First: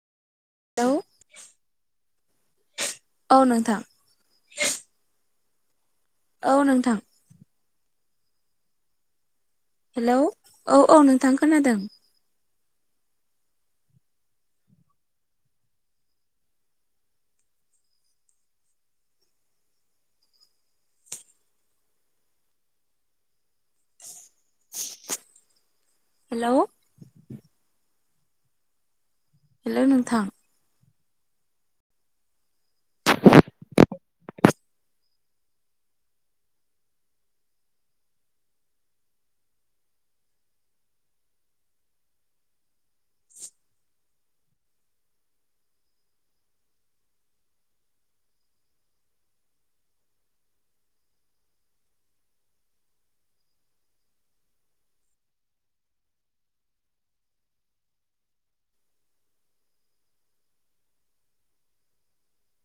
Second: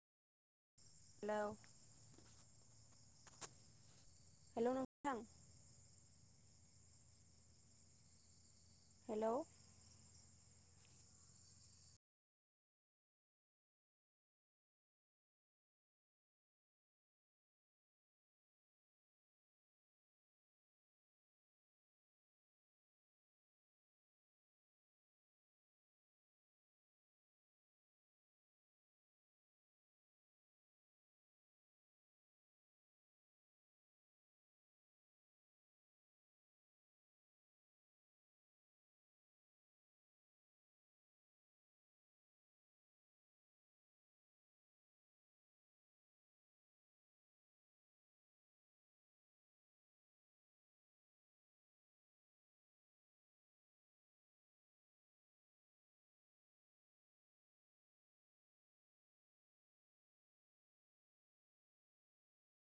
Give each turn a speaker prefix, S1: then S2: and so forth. S1: Hello
S2: औ।
S1: औ नोंथां।
S2: हेल' नोंथां।
S1: औ नोंथां।
S2: हेल'।
S1: हेलौ औ औ नोंथां खोनादों। हेल'। हेल' नोंथां।